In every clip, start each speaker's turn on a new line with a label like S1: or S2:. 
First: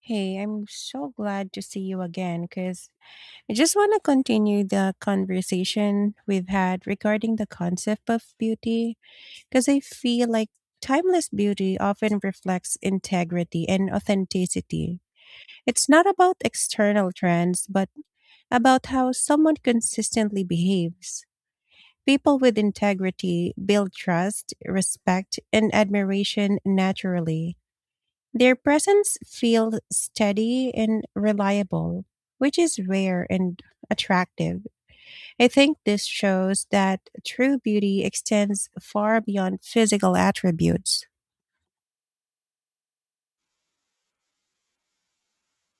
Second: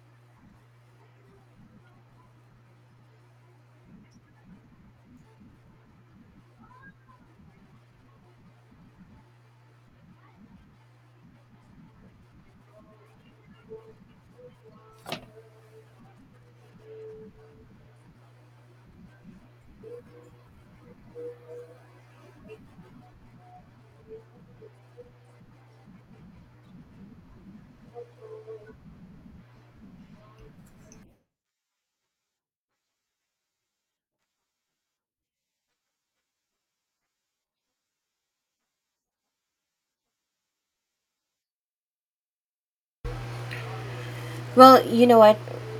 S1: Hey, I'm so glad to see you again because I just want to continue the conversation we've had regarding the concept of beauty because I feel like timeless beauty often reflects integrity and authenticity. It's not about external trends, but about how someone consistently behaves. People with integrity build trust, respect, and admiration naturally. Their presence feels steady and reliable, which is rare and attractive. I think this shows that true beauty extends far beyond physical attributes.
S2: Well, you know what?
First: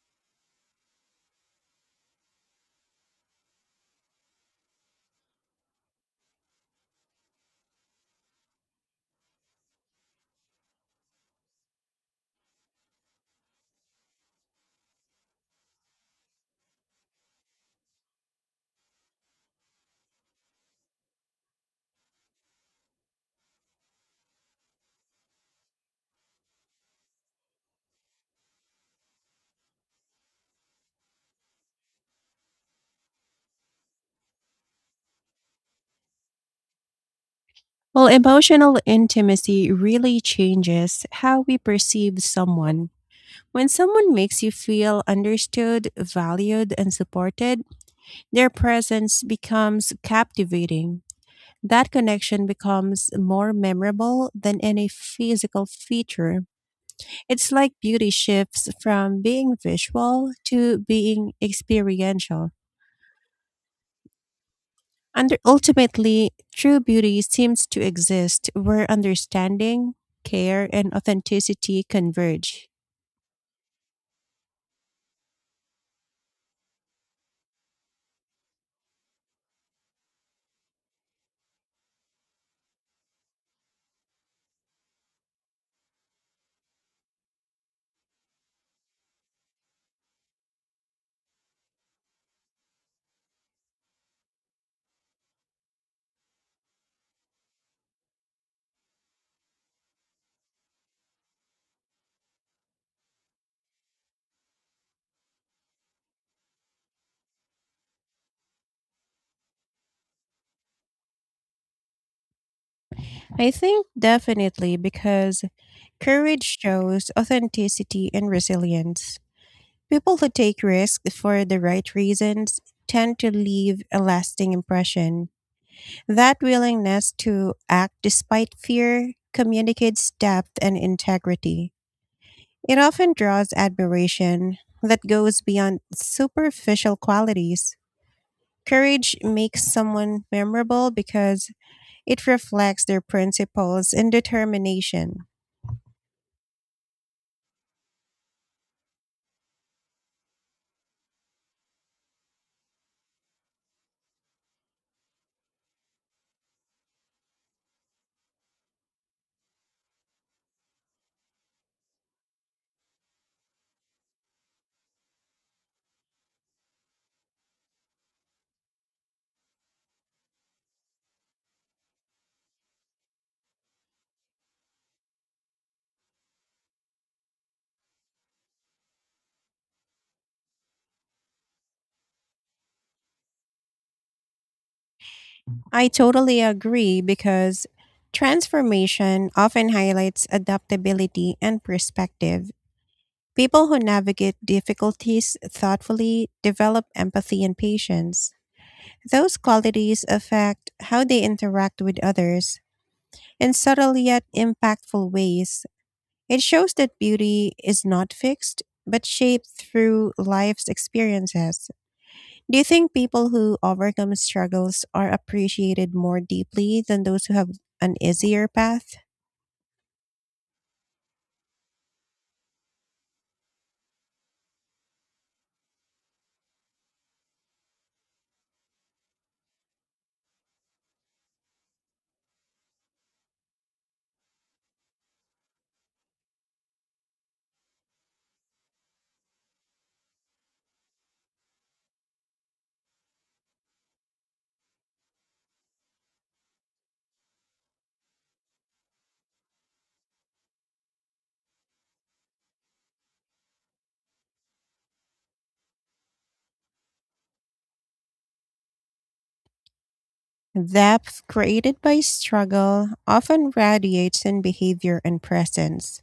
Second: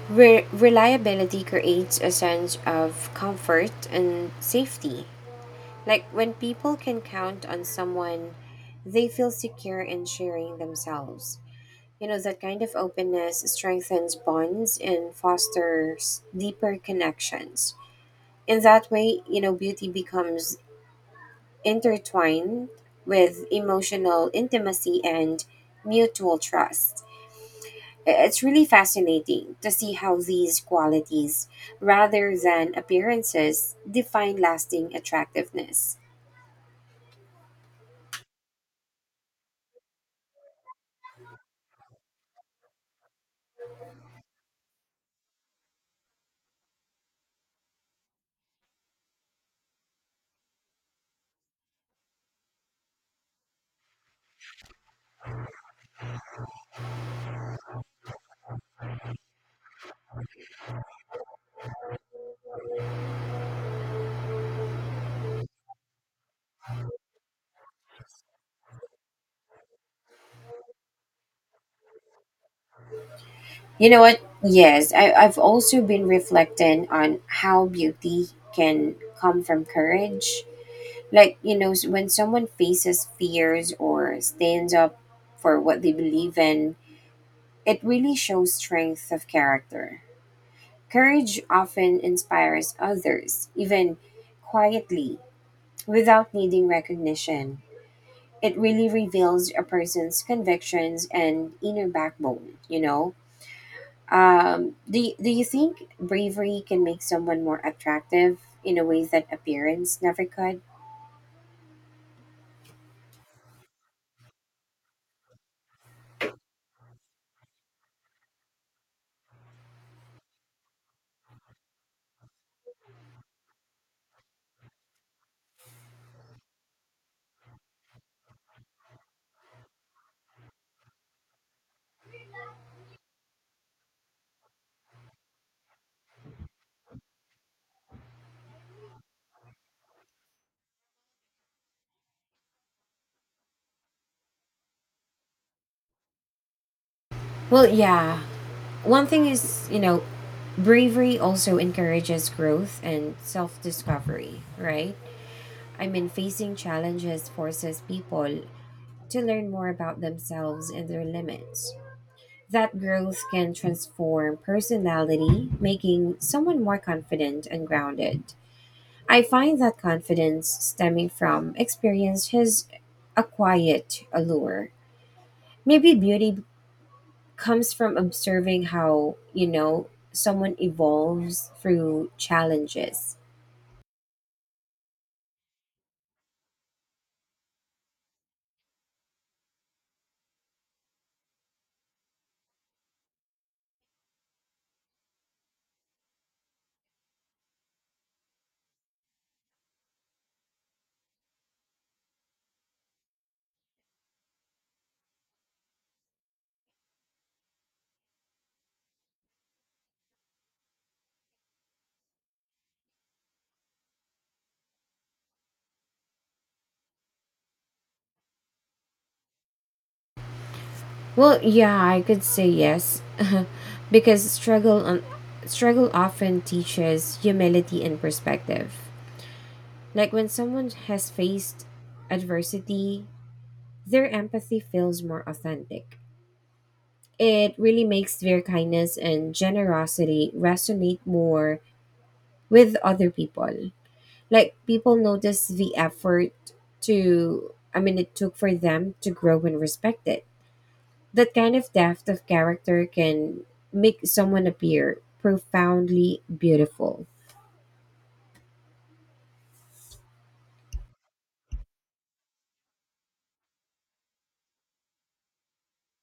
S2: Reliability creates a sense of comfort and safety. Like when people can count on someone, they feel secure in sharing themselves. You know, that kind of openness strengthens bonds and fosters deeper connections. In that way, you know, beauty becomes intertwined with emotional intimacy and mutual trust. It's really fascinating to see how these qualities, rather than appearances, define lasting attractiveness.
S1: Well, emotional intimacy really changes how we perceive someone. When someone makes you feel understood, valued, and supported, their presence becomes captivating. That connection becomes more memorable than any physical feature. It's like beauty shifts from being visual to being experiential. And ultimately, true beauty seems to exist where understanding, care, and authenticity converge.
S2: You know what? Yes, I've also been reflecting on how beauty can come from courage. Like, you know, when someone faces fears or stands up for what they believe in, it really shows strength of character. Courage often inspires others, even quietly, without needing recognition. It really reveals a person's convictions and inner backbone, you know? Do, do you think bravery can make someone more attractive in a way that appearance never could?
S1: I think definitely, because courage shows authenticity and resilience. People who take risks for the right reasons tend to leave a lasting impression. That willingness to act despite fear communicates depth and integrity. It often draws admiration that goes beyond superficial qualities. Courage makes someone memorable because it reflects their principles and determination.
S2: Well, yeah. One thing is, you know, bravery also encourages growth and self discovery, right? I mean, facing challenges forces people to learn more about themselves and their limits. That growth can transform personality, making someone more confident and grounded. I find that confidence stemming from experience has a quiet allure. Maybe beauty comes from observing how, you know, someone evolves through challenges.
S1: I totally agree because transformation often highlights adaptability and perspective. People who navigate difficulties thoughtfully develop empathy and patience. Those qualities affect how they interact with others in subtle yet impactful ways. It shows that beauty is not fixed, but shaped through life's experiences. Do you think people who overcome struggles are appreciated more deeply than those who have an easier path?
S2: Well, yeah, I could say yes because struggle often teaches humility and perspective. Like when someone has faced adversity, their empathy feels more authentic. It really makes their kindness and generosity resonate more with other people. Like people notice the effort to, I mean, it took for them to grow and respect it. That kind of depth of character can make someone appear profoundly beautiful.
S1: Depth created by struggle often radiates in behavior and presence.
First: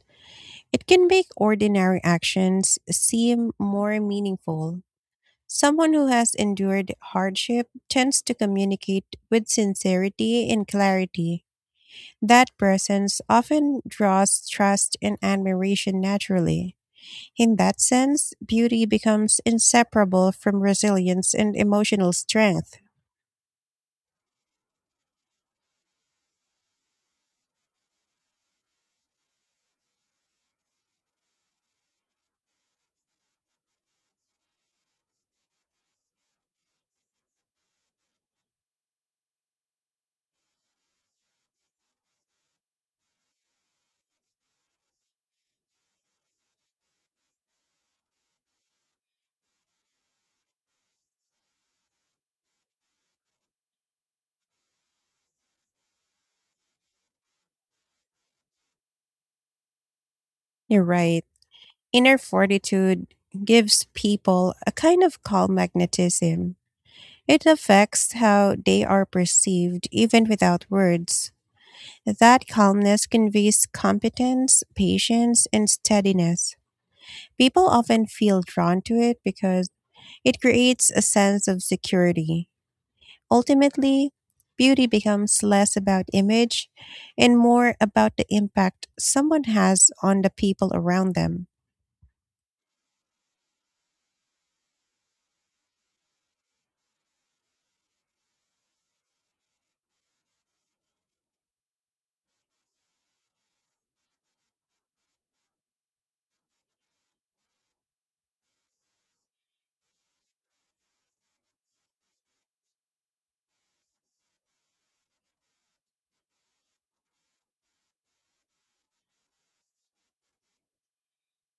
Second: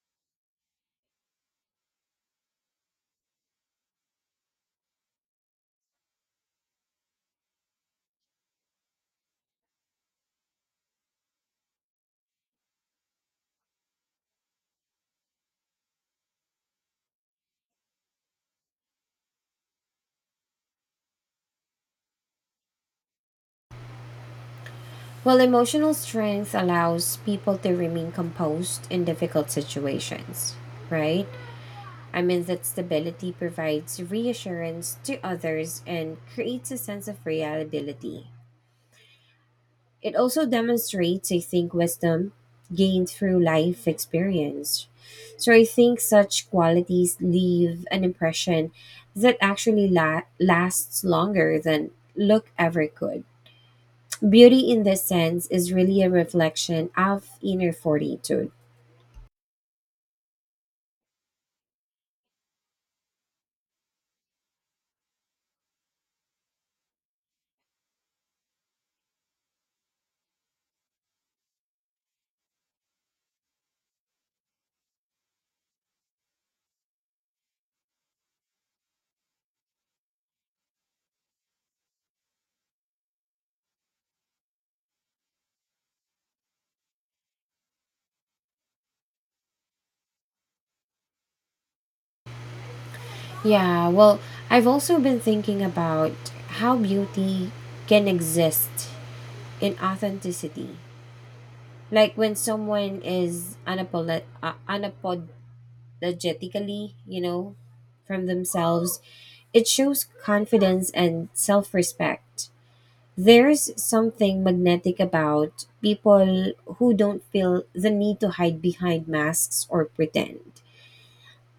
S1: It can make ordinary actions seem more meaningful. Someone who has endured hardship tends to communicate with sincerity and clarity. That presence often draws trust and admiration naturally. In that sense, beauty becomes inseparable from resilience and emotional strength.
S2: Well, emotional strength allows people to remain composed in difficult situations, right? I mean, that stability provides reassurance to others and creates a sense of reliability. It also demonstrates, I think, wisdom gained through life experience. So I think such qualities leave an impression that actually lasts longer than look ever could. Beauty in this sense is really a reflection of inner fortitude.
S1: You're right. Inner fortitude gives people a kind of calm magnetism. It affects how they are perceived even without words. That calmness conveys competence, patience, and steadiness. People often feel drawn to it because it creates a sense of security. Ultimately, beauty becomes less about image and more about the impact someone has on the people around them.
S2: Yeah, well, I've also been thinking about how beauty can exist in authenticity. Like when someone is unapologetically, you know, from themselves, it shows confidence and self respect. There's something magnetic about people who don't feel the need to hide behind masks or pretend.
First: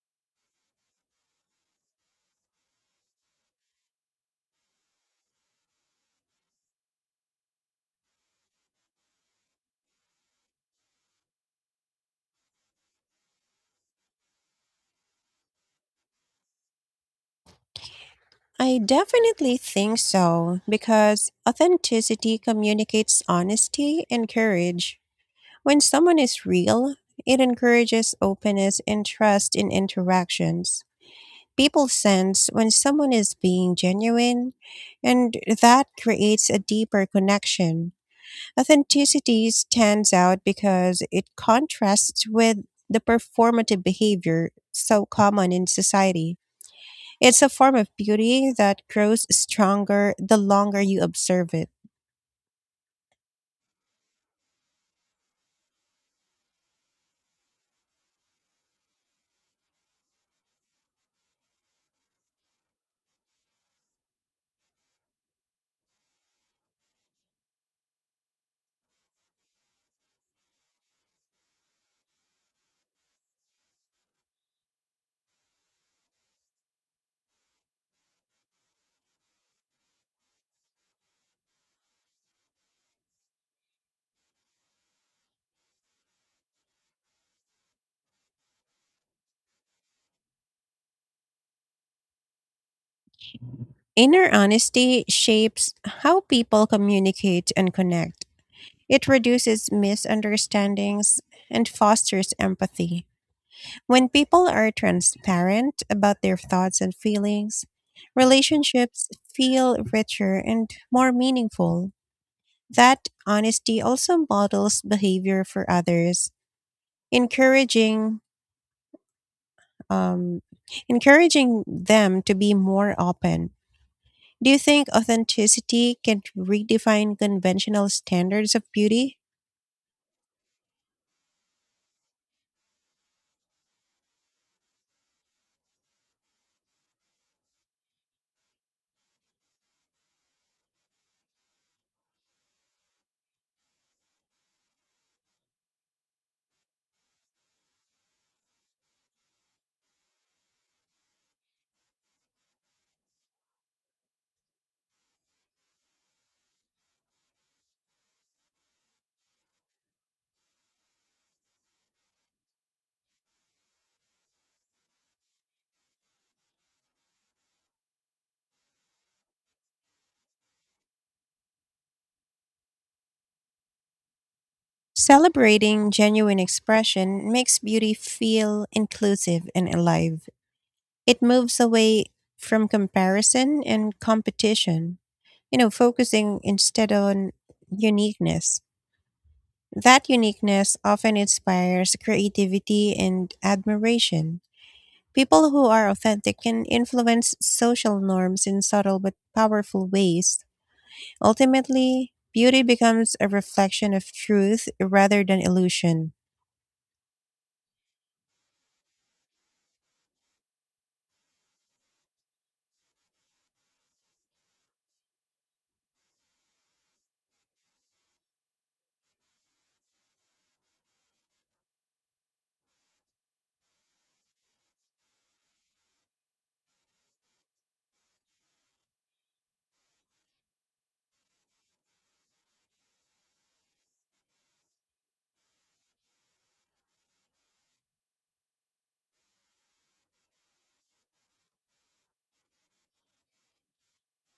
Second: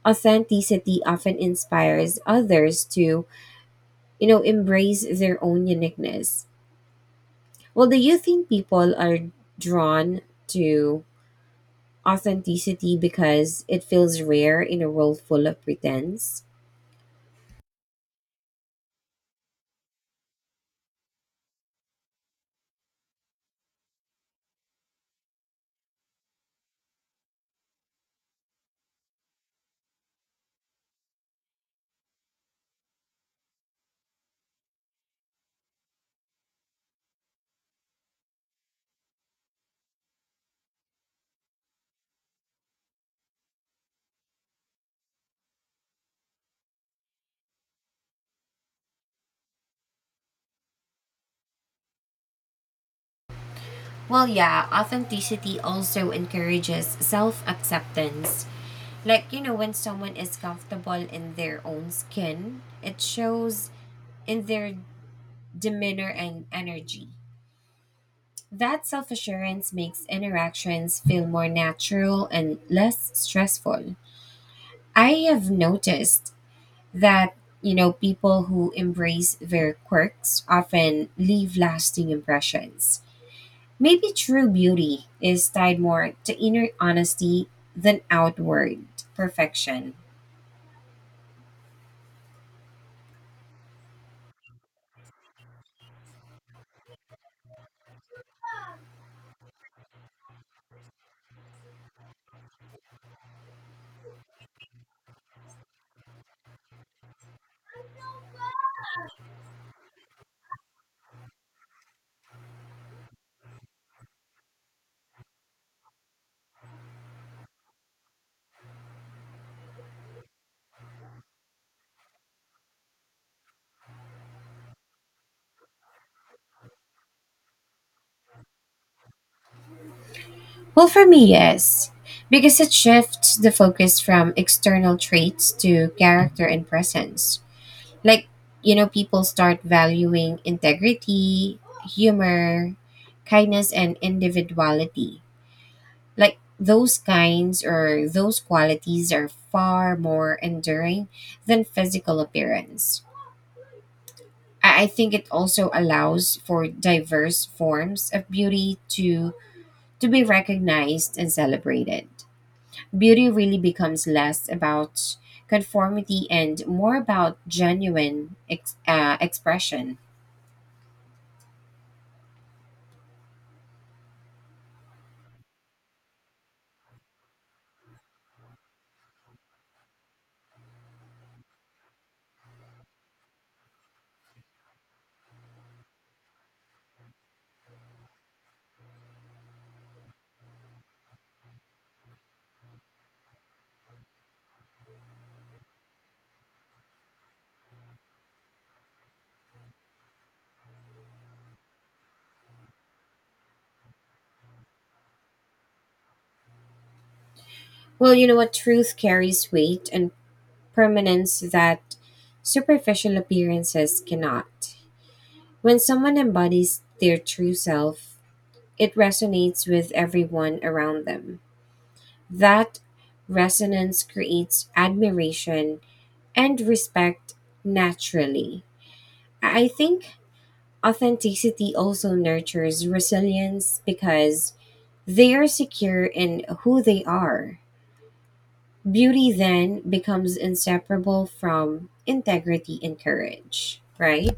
S2: Authenticity often inspires others to, you know, embrace their own uniqueness. Well, do you think people are drawn to authenticity because it feels rare in a world full of pretense?
S1: I definitely think so because authenticity communicates honesty and courage. When someone is real, it encourages openness and trust in interactions. People sense when someone is being genuine, and that creates a deeper connection. Authenticity stands out because it contrasts with the performative behavior so common in society. It's a form of beauty that grows stronger the longer you observe it.
S2: Well, yeah, authenticity also encourages self acceptance. Like, you know, when someone is comfortable in their own skin, it shows in their demeanor and energy. That self assurance makes interactions feel more natural and less stressful. I have noticed that, you know, people who embrace their quirks often leave lasting impressions. Maybe true beauty is tied more to inner honesty than outward perfection.
S1: Inner honesty shapes how people communicate and connect. It reduces misunderstandings and fosters empathy. When people are transparent about their thoughts and feelings, relationships feel richer and more meaningful. That honesty also models behavior for others, encouraging um, encouraging them to be more open. Do you think authenticity can redefine conventional standards of beauty?
S2: Well, for me, yes, because it shifts the focus from external traits to character and presence. Like, you know, people start valuing integrity, humor, kindness and individuality. Like those kinds or those qualities are far more enduring than physical appearance. I think it also allows for diverse forms of beauty to be recognized and celebrated. Beauty really becomes less about conformity and more about genuine expression.
S1: Celebrating genuine expression makes beauty feel inclusive and alive. It moves away from comparison and competition, you know, focusing instead on uniqueness. That uniqueness often inspires creativity and admiration. People who are authentic can influence social norms in subtle but powerful ways. Ultimately, beauty becomes a reflection of truth rather than illusion.
S2: Well, you know what? Truth carries weight and permanence that superficial appearances cannot. When someone embodies their true self, it resonates with everyone around them. That resonance creates admiration and respect naturally. I think authenticity also nurtures resilience because they are secure in who they are. Beauty then becomes inseparable from integrity and courage, right?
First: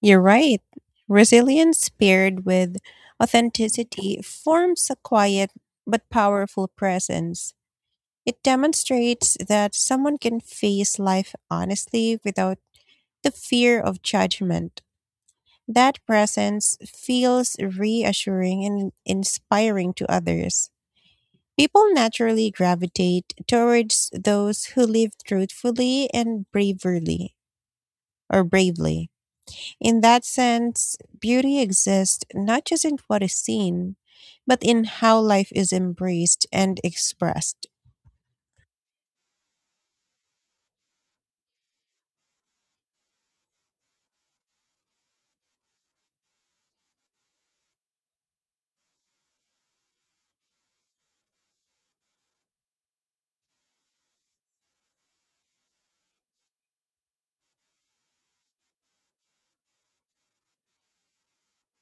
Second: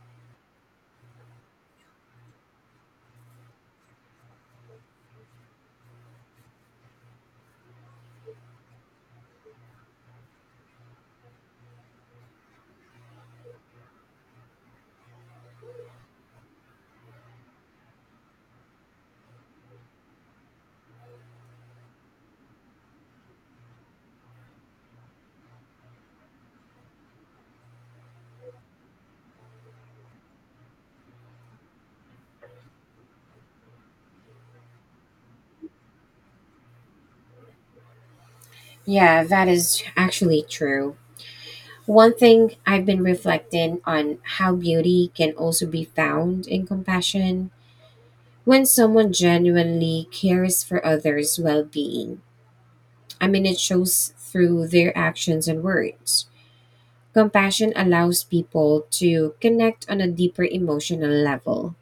S1: You're right. Resilience paired with authenticity forms a quiet but powerful presence. It demonstrates that someone can face life honestly without the fear of judgment. That presence feels reassuring and inspiring to others. People naturally gravitate towards those who live truthfully and braverly or bravely. In that sense, beauty exists not just in what is seen, but in how life is embraced and expressed.
S2: Yeah, that is actually true. One thing I've been reflecting on how beauty can also be found in compassion when someone genuinely cares for others' well being. I mean, it shows through their actions and words. Compassion allows people to connect on a deeper emotional level.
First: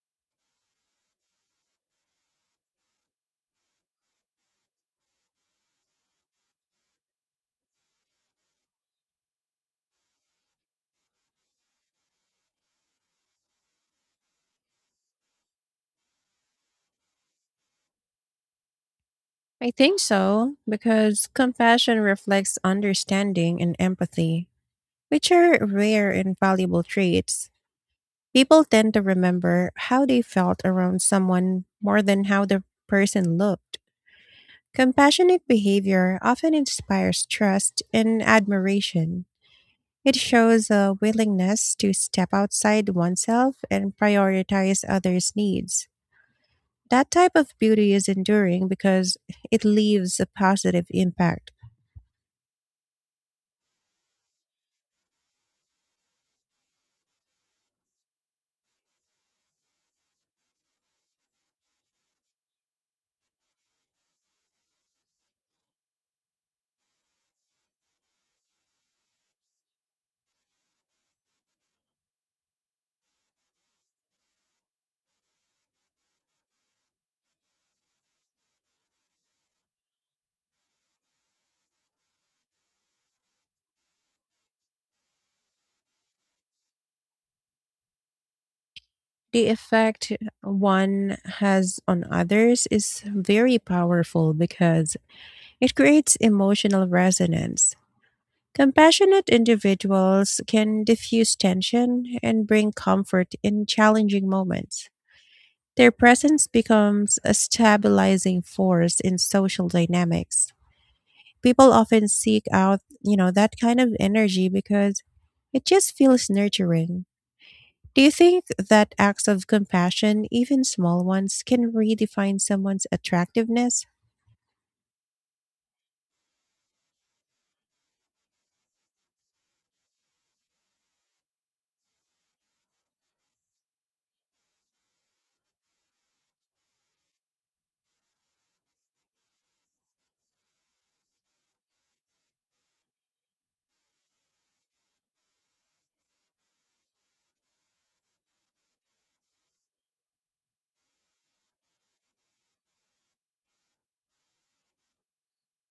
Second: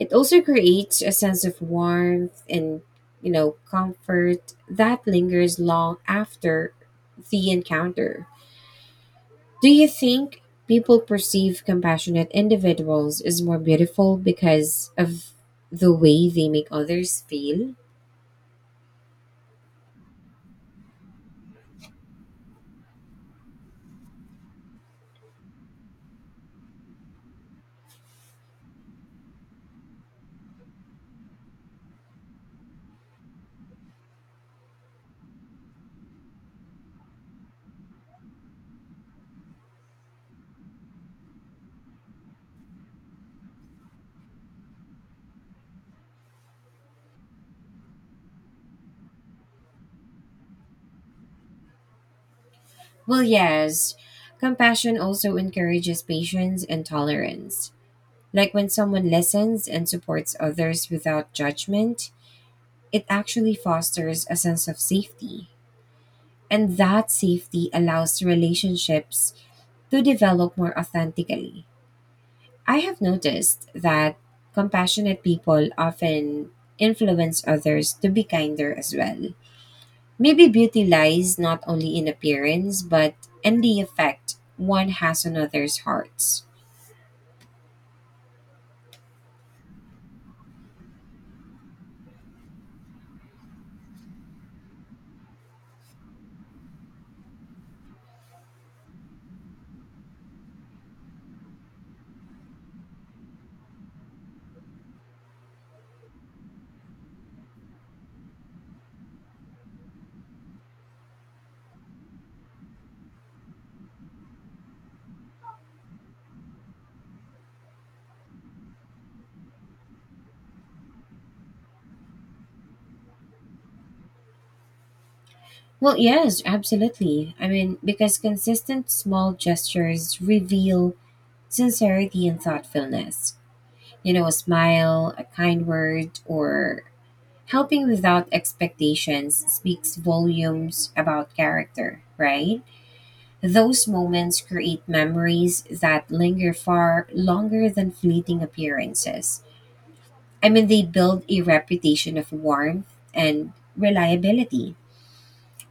S2: It also creates a sense of warmth and, you know, comfort that lingers long after the encounter. Do you think people perceive compassionate individuals as more beautiful because of the way they make others feel?
S1: I think so, because compassion reflects understanding and empathy, which are rare and valuable traits. People tend to remember how they felt around someone more than how the person looked. Compassionate behavior often inspires trust and admiration. It shows a willingness to step outside oneself and prioritize others' needs. That type of beauty is enduring because it leaves a positive impact.
S2: Well, yes. Compassion also encourages patience and tolerance. Like when someone listens and supports others without judgment, it actually fosters a sense of safety. And that safety allows relationships to develop more authentically. I have noticed that compassionate people often influence others to be kinder as well. Maybe beauty lies not only in appearance, but in the effect one has on others' hearts.
S1: The effect one has on others is very powerful because it creates emotional resonance. Compassionate individuals can diffuse tension and bring comfort in challenging moments. Their presence becomes a stabilizing force in social dynamics. People often seek out, you know, that kind of energy because it just feels nurturing. Do you think that acts of compassion, even small ones, can redefine someone's attractiveness?
S2: Well, yes, absolutely. I mean, because consistent small gestures reveal sincerity and thoughtfulness. You know, a smile, a kind word, or helping without expectations speaks volumes about character, right? Those moments create memories that linger far longer than fleeting appearances. I mean, they build a reputation of warmth and reliability.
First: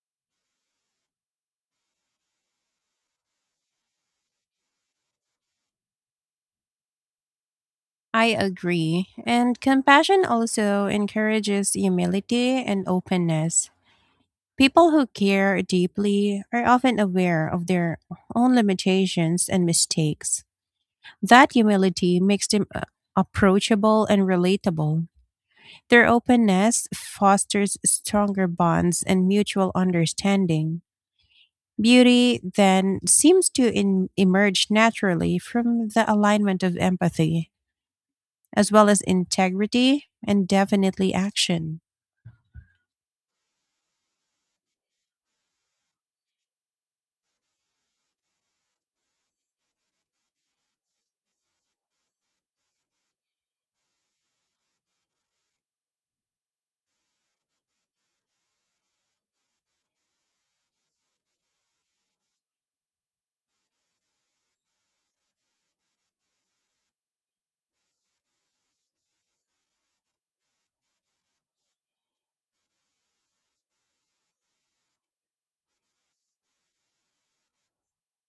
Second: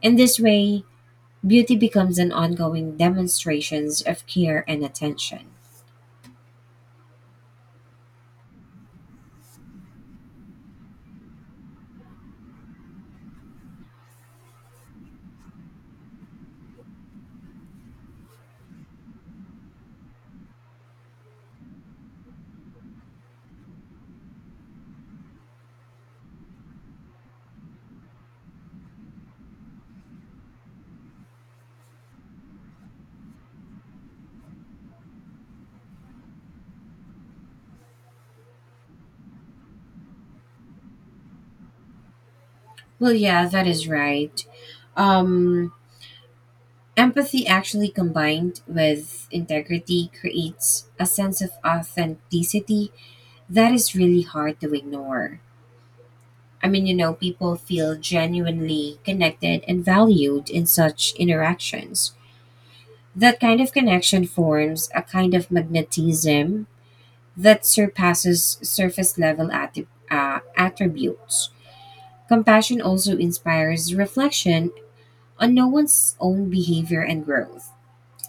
S2: In this way, beauty becomes an ongoing demonstrations of care and attention.
S1: I agree. And compassion also encourages humility and openness. People who care deeply are often aware of their own limitations and mistakes. That humility makes them approachable and relatable. Their openness fosters stronger bonds and mutual understanding. Beauty then seems to emerge naturally from the alignment of empathy, as well as integrity and definitely action.
S2: Well, yeah, that is right. Um, Empathy actually combined with integrity creates a sense of authenticity that is really hard to ignore. I mean, you know, people feel genuinely connected and valued in such interactions. That kind of connection forms a kind of magnetism that surpasses surface level attributes. Compassion also inspires reflection on no one's own behavior and growth.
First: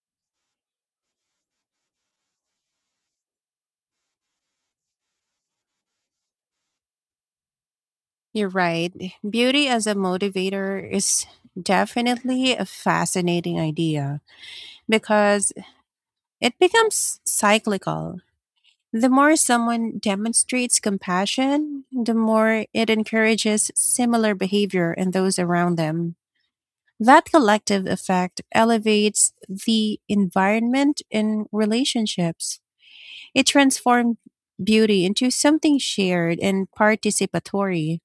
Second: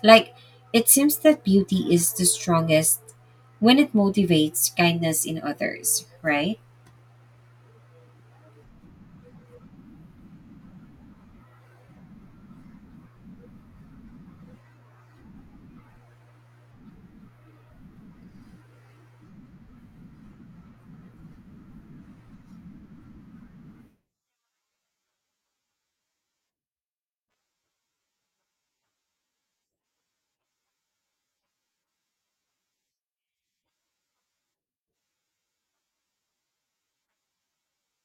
S2: Like, it seems that beauty is the strongest when it motivates kindness in others, right?
S1: You're right. Beauty as a motivator is definitely a fascinating idea because it becomes cyclical. The more someone demonstrates compassion, the more it encourages similar behavior in those around them. That collective effect elevates the environment in relationships. It transforms beauty into something shared and participatory.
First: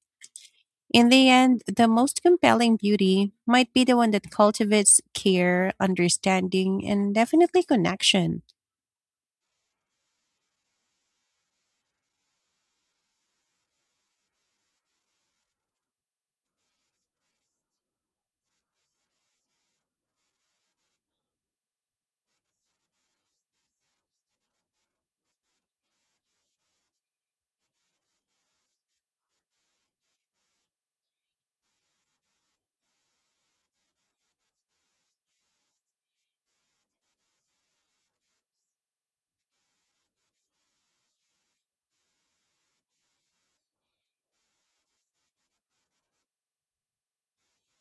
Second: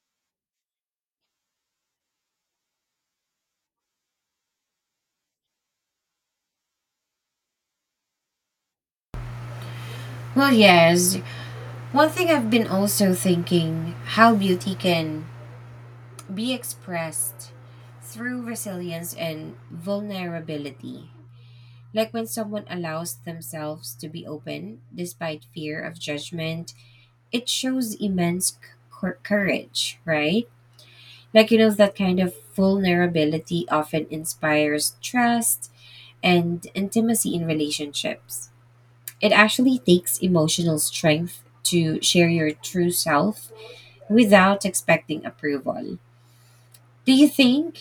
S1: In the end, the most compelling beauty might be the one that cultivates care, understanding, and definitely connection.
S2: Well, yes. One thing I've been also thinking how beauty can be expressed through resilience and vulnerability. Like when someone allows themselves to be open despite fear of judgment, it shows immense courage, right? Like, you know, that kind of vulnerability often inspires trust and intimacy in relationships. It actually takes emotional strength to share your true self without expecting approval. Do you think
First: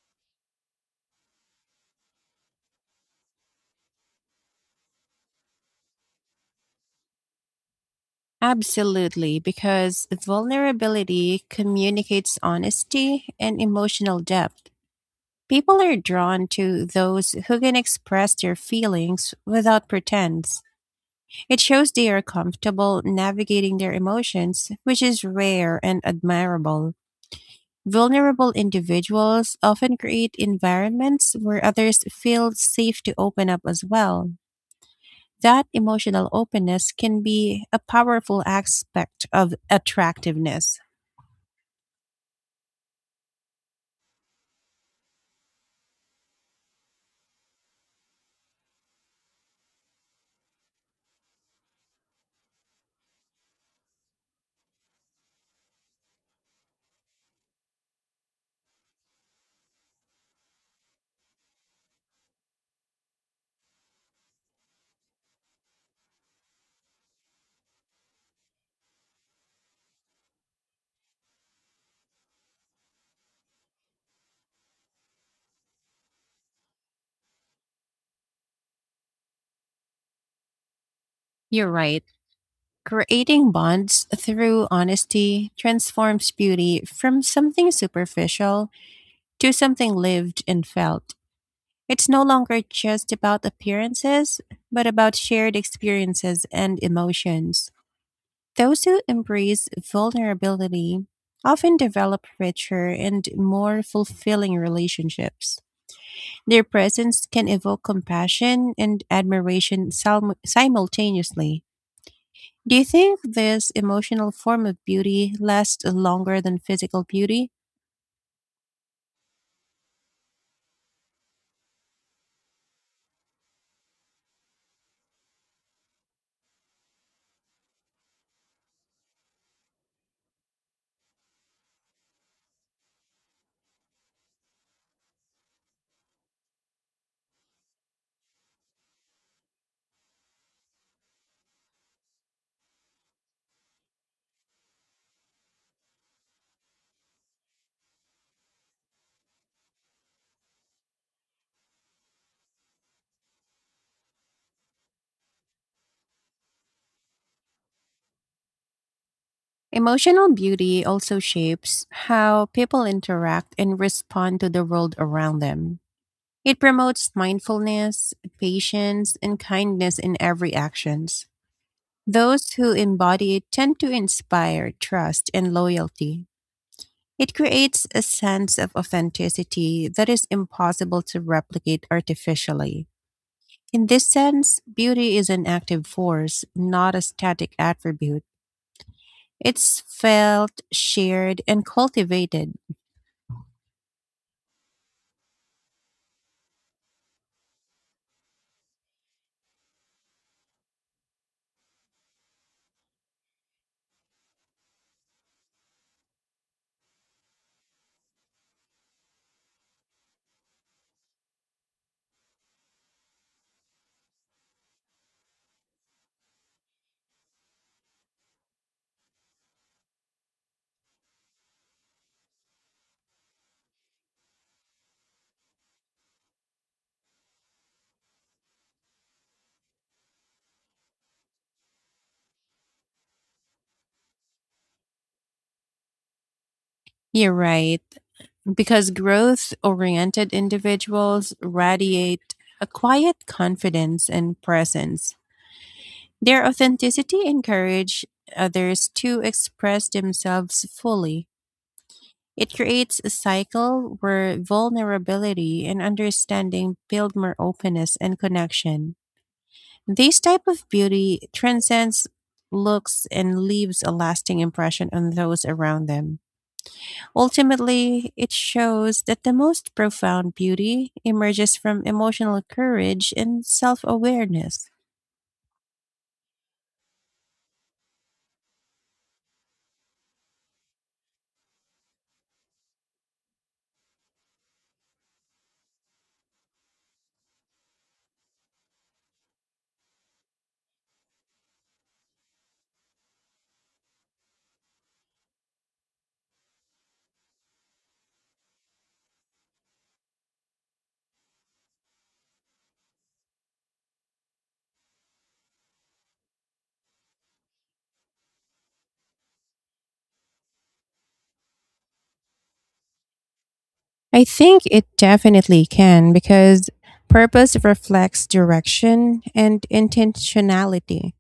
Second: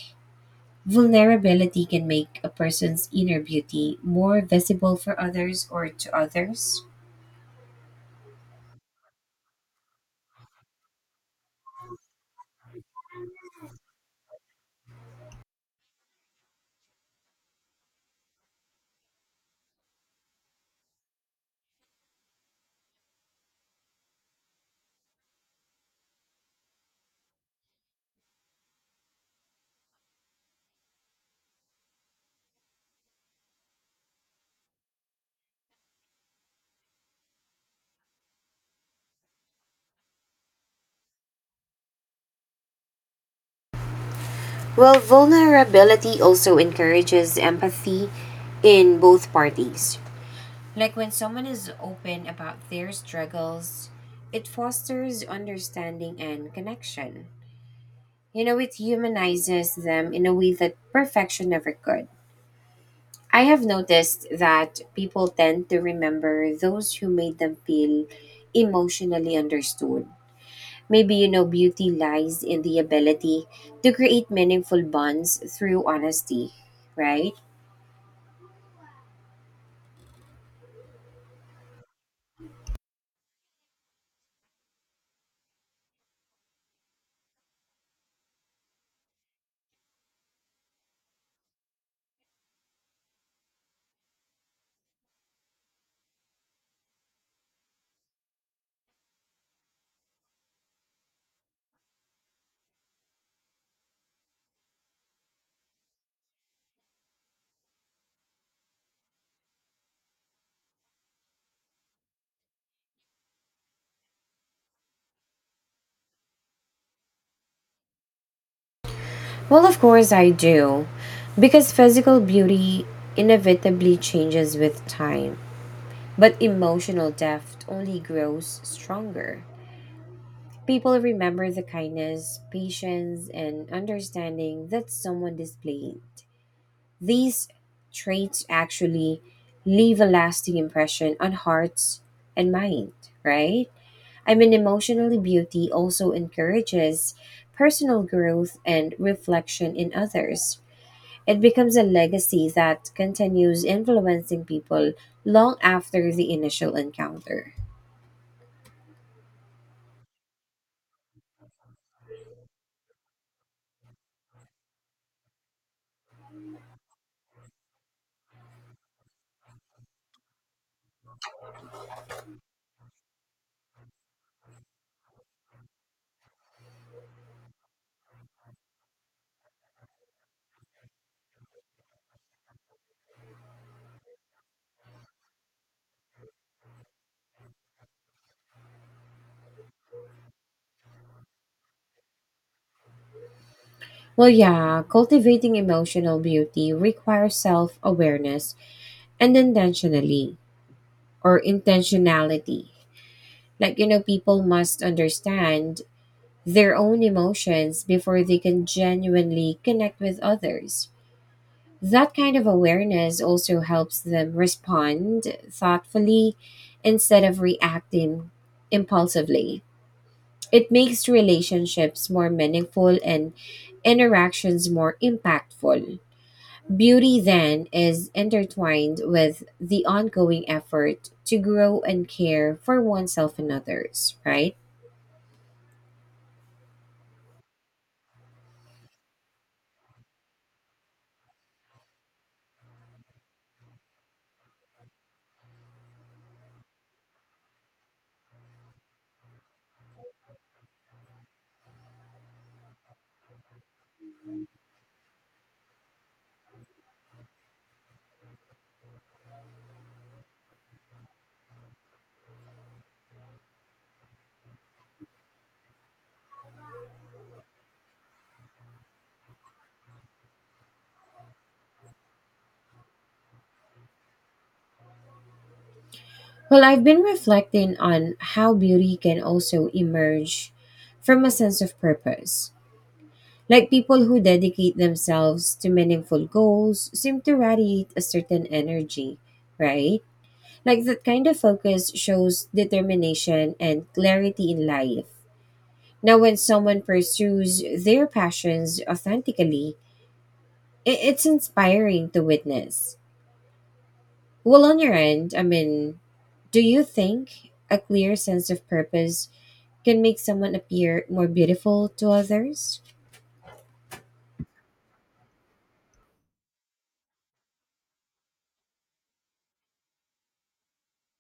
S2: vulnerability can make a person's inner beauty more visible for others or to others?
S1: Absolutely, because vulnerability communicates honesty and emotional depth. People are drawn to those who can express their feelings without pretense. It shows they are comfortable navigating their emotions, which is rare and admirable. Vulnerable individuals often create environments where others feel safe to open up as well. That emotional openness can be a powerful aspect of attractiveness.
S2: Well, vulnerability also encourages empathy in both parties. Like when someone is open about their struggles, it fosters understanding and connection. You know, it humanizes them in a way that perfection never could. I have noticed that people tend to remember those who made them feel emotionally understood. Maybe, you know, beauty lies in the ability to create meaningful bonds through honesty, right?
S1: You're right. Creating bonds through honesty transforms beauty from something superficial to something lived and felt. It's no longer just about appearances, but about shared experiences and emotions. Those who embrace vulnerability often develop richer and more fulfilling relationships. Their presence can evoke compassion and admiration simultaneously. Do you think this emotional form of beauty lasts longer than physical beauty?
S2: Well, of course, I do. Because physical beauty inevitably changes with time, but emotional depth only grows stronger. People remember the kindness, patience, and understanding that someone displayed. These traits actually leave a lasting impression on hearts and mind, right? I mean, emotionally, beauty also encourages personal growth and reflection in others. It becomes a legacy that continues influencing people long after the initial encounter.
S1: Emotional beauty also shapes how people interact and respond to the world around them. It promotes mindfulness, patience, and kindness in every actions. Those who embody it tend to inspire trust and loyalty. It creates a sense of authenticity that is impossible to replicate artificially. In this sense, beauty is an active force, not a static attribute. It's felt, shared, and cultivated.
S2: Well, yeah, cultivating emotional beauty requires self-awareness and intentionally or intentionality. Like, you know, people must understand their own emotions before they can genuinely connect with others. That kind of awareness also helps them respond thoughtfully instead of reacting impulsively. It makes relationships more meaningful and interactions more impactful. Beauty then is intertwined with the ongoing effort to grow and care for oneself and others, right?
S1: You're right, because growth oriented individuals radiate a quiet confidence and presence. Their authenticity encourages others to express themselves fully. It creates a cycle where vulnerability and understanding build more openness and connection. This type of beauty transcends looks and leaves a lasting impression on those around them. Ultimately, it shows that the most profound beauty emerges from emotional courage and self awareness.
S2: Well, I've been reflecting on how beauty can also emerge from a sense of purpose. Like people who dedicate themselves to meaningful goals seem to radiate a certain energy, right? Like that kind of focus shows determination and clarity in life. Now, when someone pursues their passions authentically, it's inspiring to witness. Well, on your end, I mean, do you think a clear sense of purpose can make someone appear more beautiful to others?
S1: I think it definitely can because purpose reflects direction and intentionality.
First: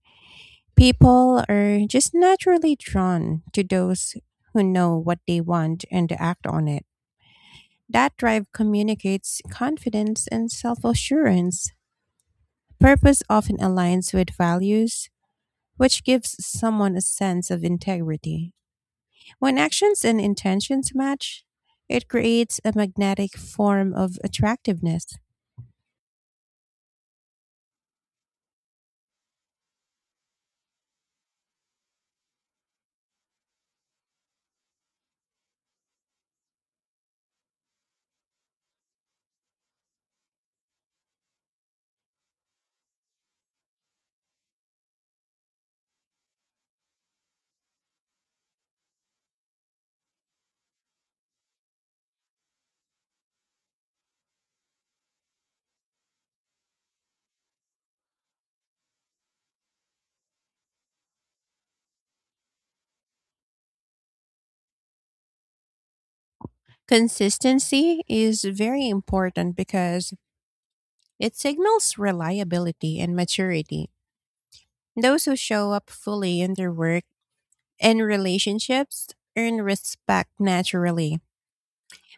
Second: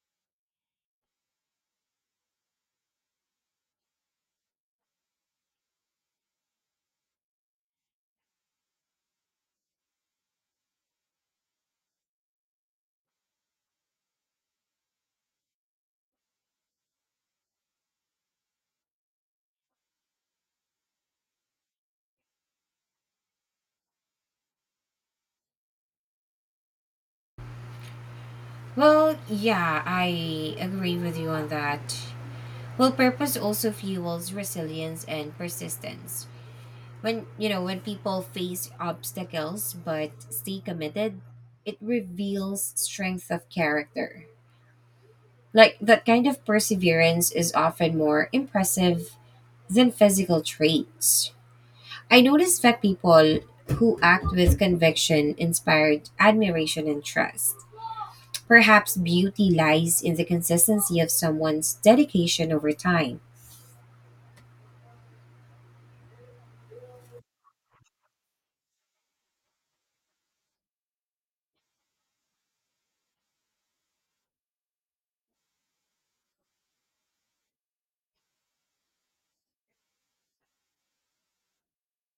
S1: People are just naturally drawn to those who know what they want and act on it. That drive communicates confidence and self assurance. Purpose often aligns with values, which gives someone a sense of integrity. When actions and intentions match, it creates a magnetic form of attractiveness.
S2: Well, yeah, I agree with you on that. Well, purpose also fuels resilience and persistence. When, people face obstacles but stay committed, it reveals strength of character. Like that kind of perseverance is often more impressive than physical traits. I noticed that people who act with conviction inspired admiration and trust. Perhaps beauty lies in the consistency of someone's dedication over time.
S1: Consistency is very important because it signals reliability and maturity. Those who show up fully in their work and relationships earn respect naturally.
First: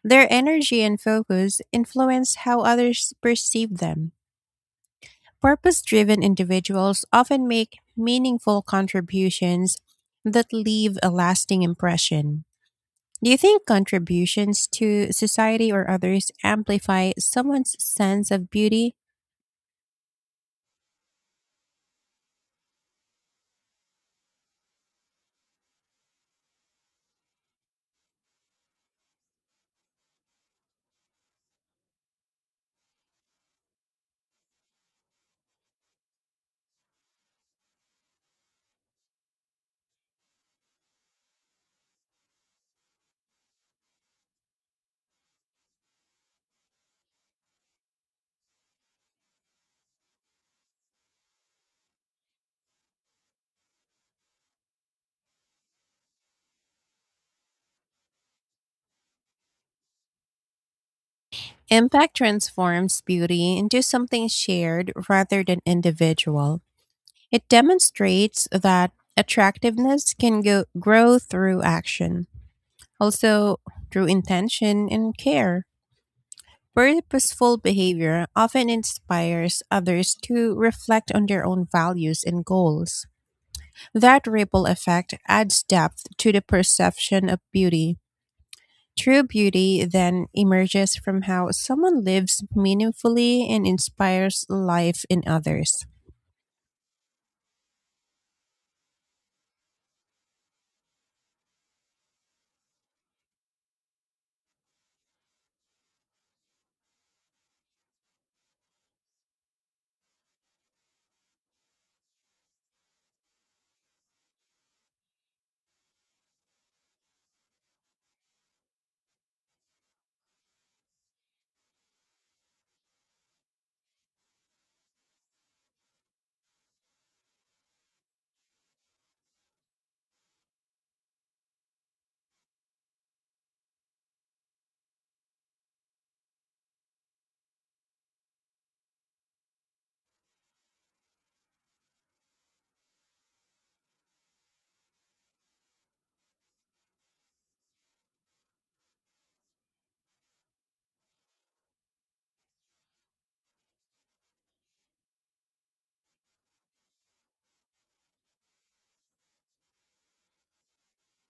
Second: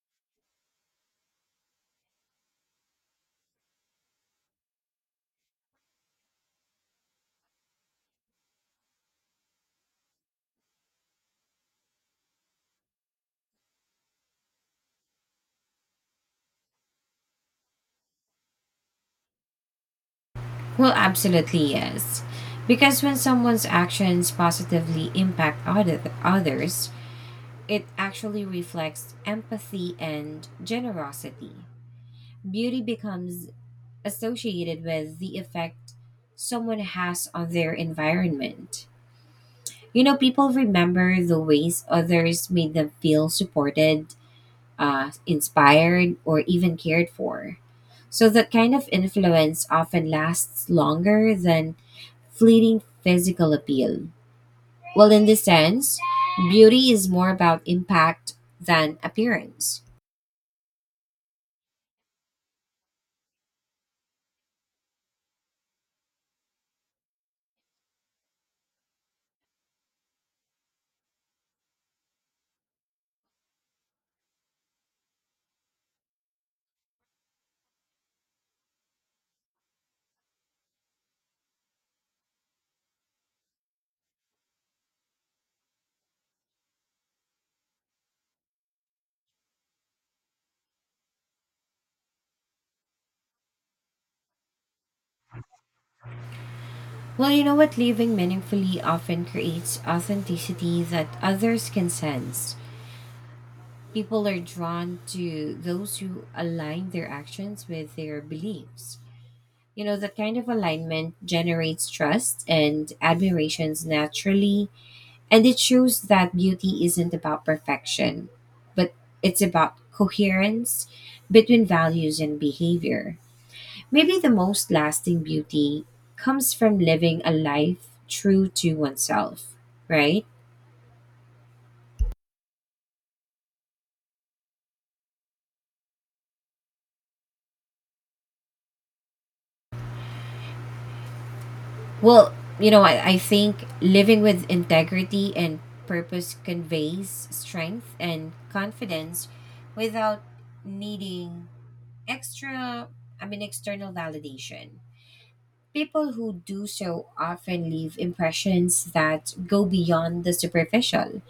S1: Their energy and focus influence how others perceive them. Purpose driven individuals often make meaningful contributions that leave a lasting impression. Do you think contributions to society or others amplify someone's sense of beauty?
S2: Well, absolutely yes. Because when someone's actions positively impact others, it actually reflects empathy and generosity. Beauty becomes associated with the effect someone has on their environment. You know, people remember the ways others made them feel supported, inspired, or even cared for. So that kind of influence often lasts longer than fleeting physical appeal. Well, in this sense, beauty is more about impact than appearance.
S1: Impact transforms beauty into something shared rather than individual. It demonstrates that attractiveness can grow through action, also through intention and care. Purposeful behavior often inspires others to reflect on their own values and goals. That ripple effect adds depth to the perception of beauty. True beauty then emerges from how someone lives meaningfully and inspires life in others.
S2: Well, you know what? Living meaningfully often creates authenticity that others can sense. People are drawn to those who align their actions with their beliefs. You know, that kind of alignment generates trust and admirations naturally, and it shows that beauty isn't about perfection, but it's about coherence between values and behavior. Maybe the most lasting beauty comes from living a life true to oneself, right? Well, you know, I think living with integrity and purpose conveys strength and confidence without needing extra, external validation. People who do so often leave impressions that go beyond the superficial.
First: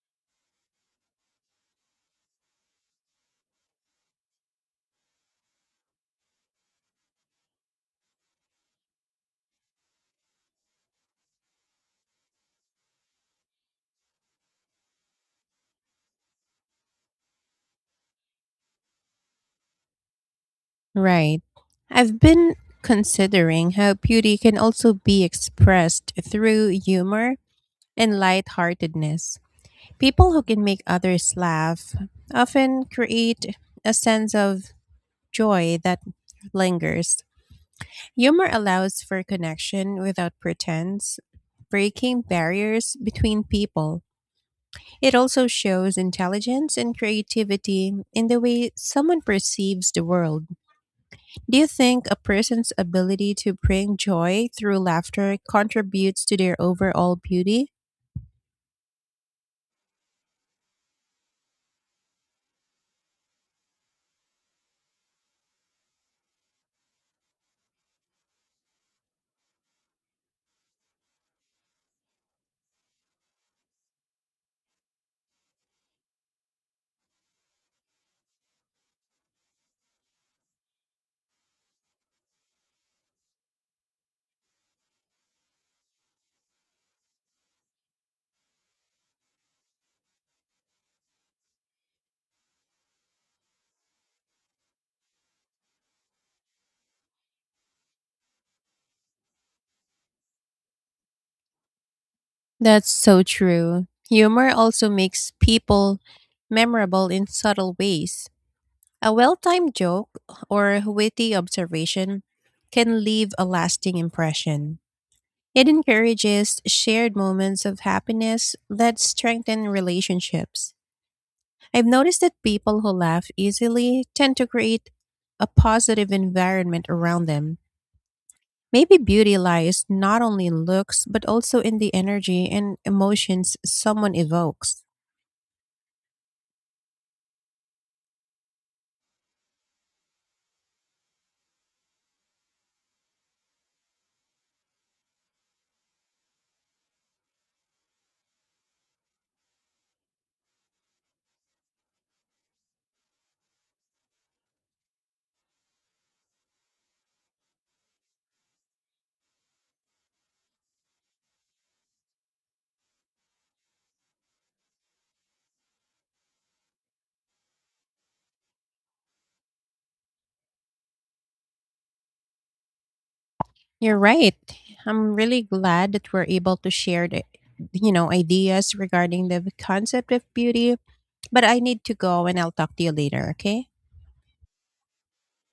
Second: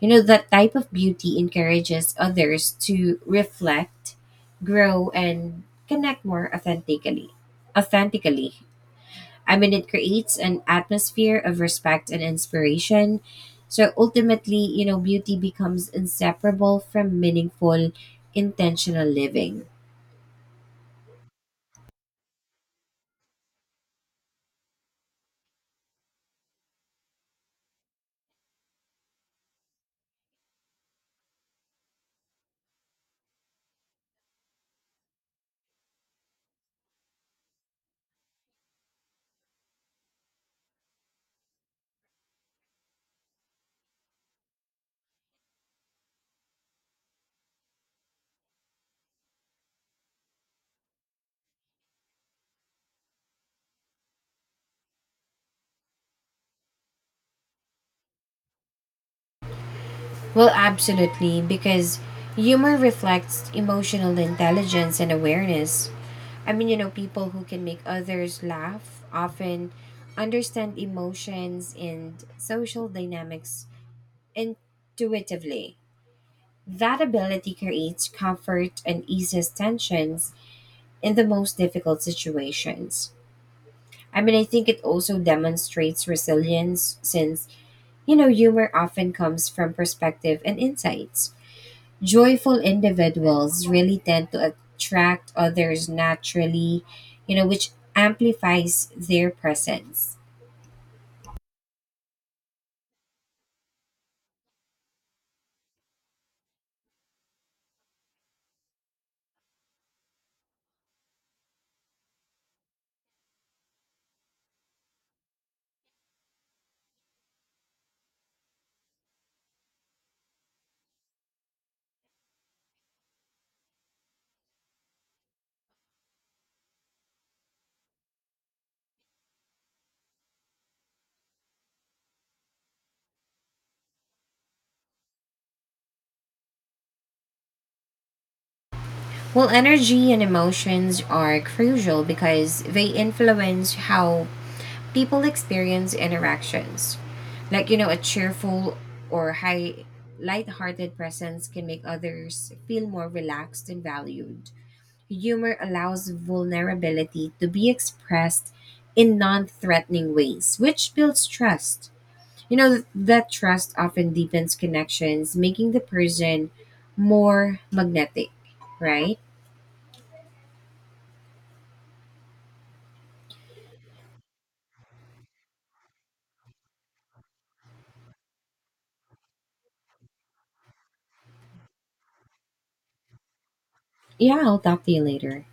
S2: You know, that type of beauty encourages others to reflect, grow, and connect more authentically. Authentically, I mean, it creates an atmosphere of respect and inspiration. So ultimately, you know, beauty becomes inseparable from meaningful, intentional living.
S1: Right. I've been considering how beauty can also be expressed through humor and lightheartedness. People who can make others laugh often create a sense of joy that lingers. Humor allows for connection without pretense, breaking barriers between people. It also shows intelligence and creativity in the way someone perceives the world. Do you think a person's ability to bring joy through laughter contributes to their overall beauty?
S2: Well, absolutely, because humor reflects emotional intelligence and awareness. I mean, you know, people who can make others laugh often understand emotions and social dynamics intuitively. That ability creates comfort and eases tensions in the most difficult situations. I mean, I think it also demonstrates resilience since, you know, humor often comes from perspective and insights. Joyful individuals really tend to attract others naturally, you know, which amplifies their presence.
S1: That's so true. Humor also makes people memorable in subtle ways. A well timed joke or witty observation can leave a lasting impression. It encourages shared moments of happiness that strengthen relationships. I've noticed that people who laugh easily tend to create a positive environment around them. Maybe beauty lies not only in looks, but also in the energy and emotions someone evokes.
S2: Well, energy and emotions are crucial because they influence how people experience interactions. Like, you know, a cheerful or high light-hearted presence can make others feel more relaxed and valued. Humor allows vulnerability to be expressed in non-threatening ways, which builds trust. You know, that trust often deepens connections, making the person more magnetic, right?
S1: You're right. I'm really glad that we're able to share the, you know, ideas regarding the concept of beauty, but I need to go and I'll talk to you later, okay?
S2: Yeah, I'll talk to you later.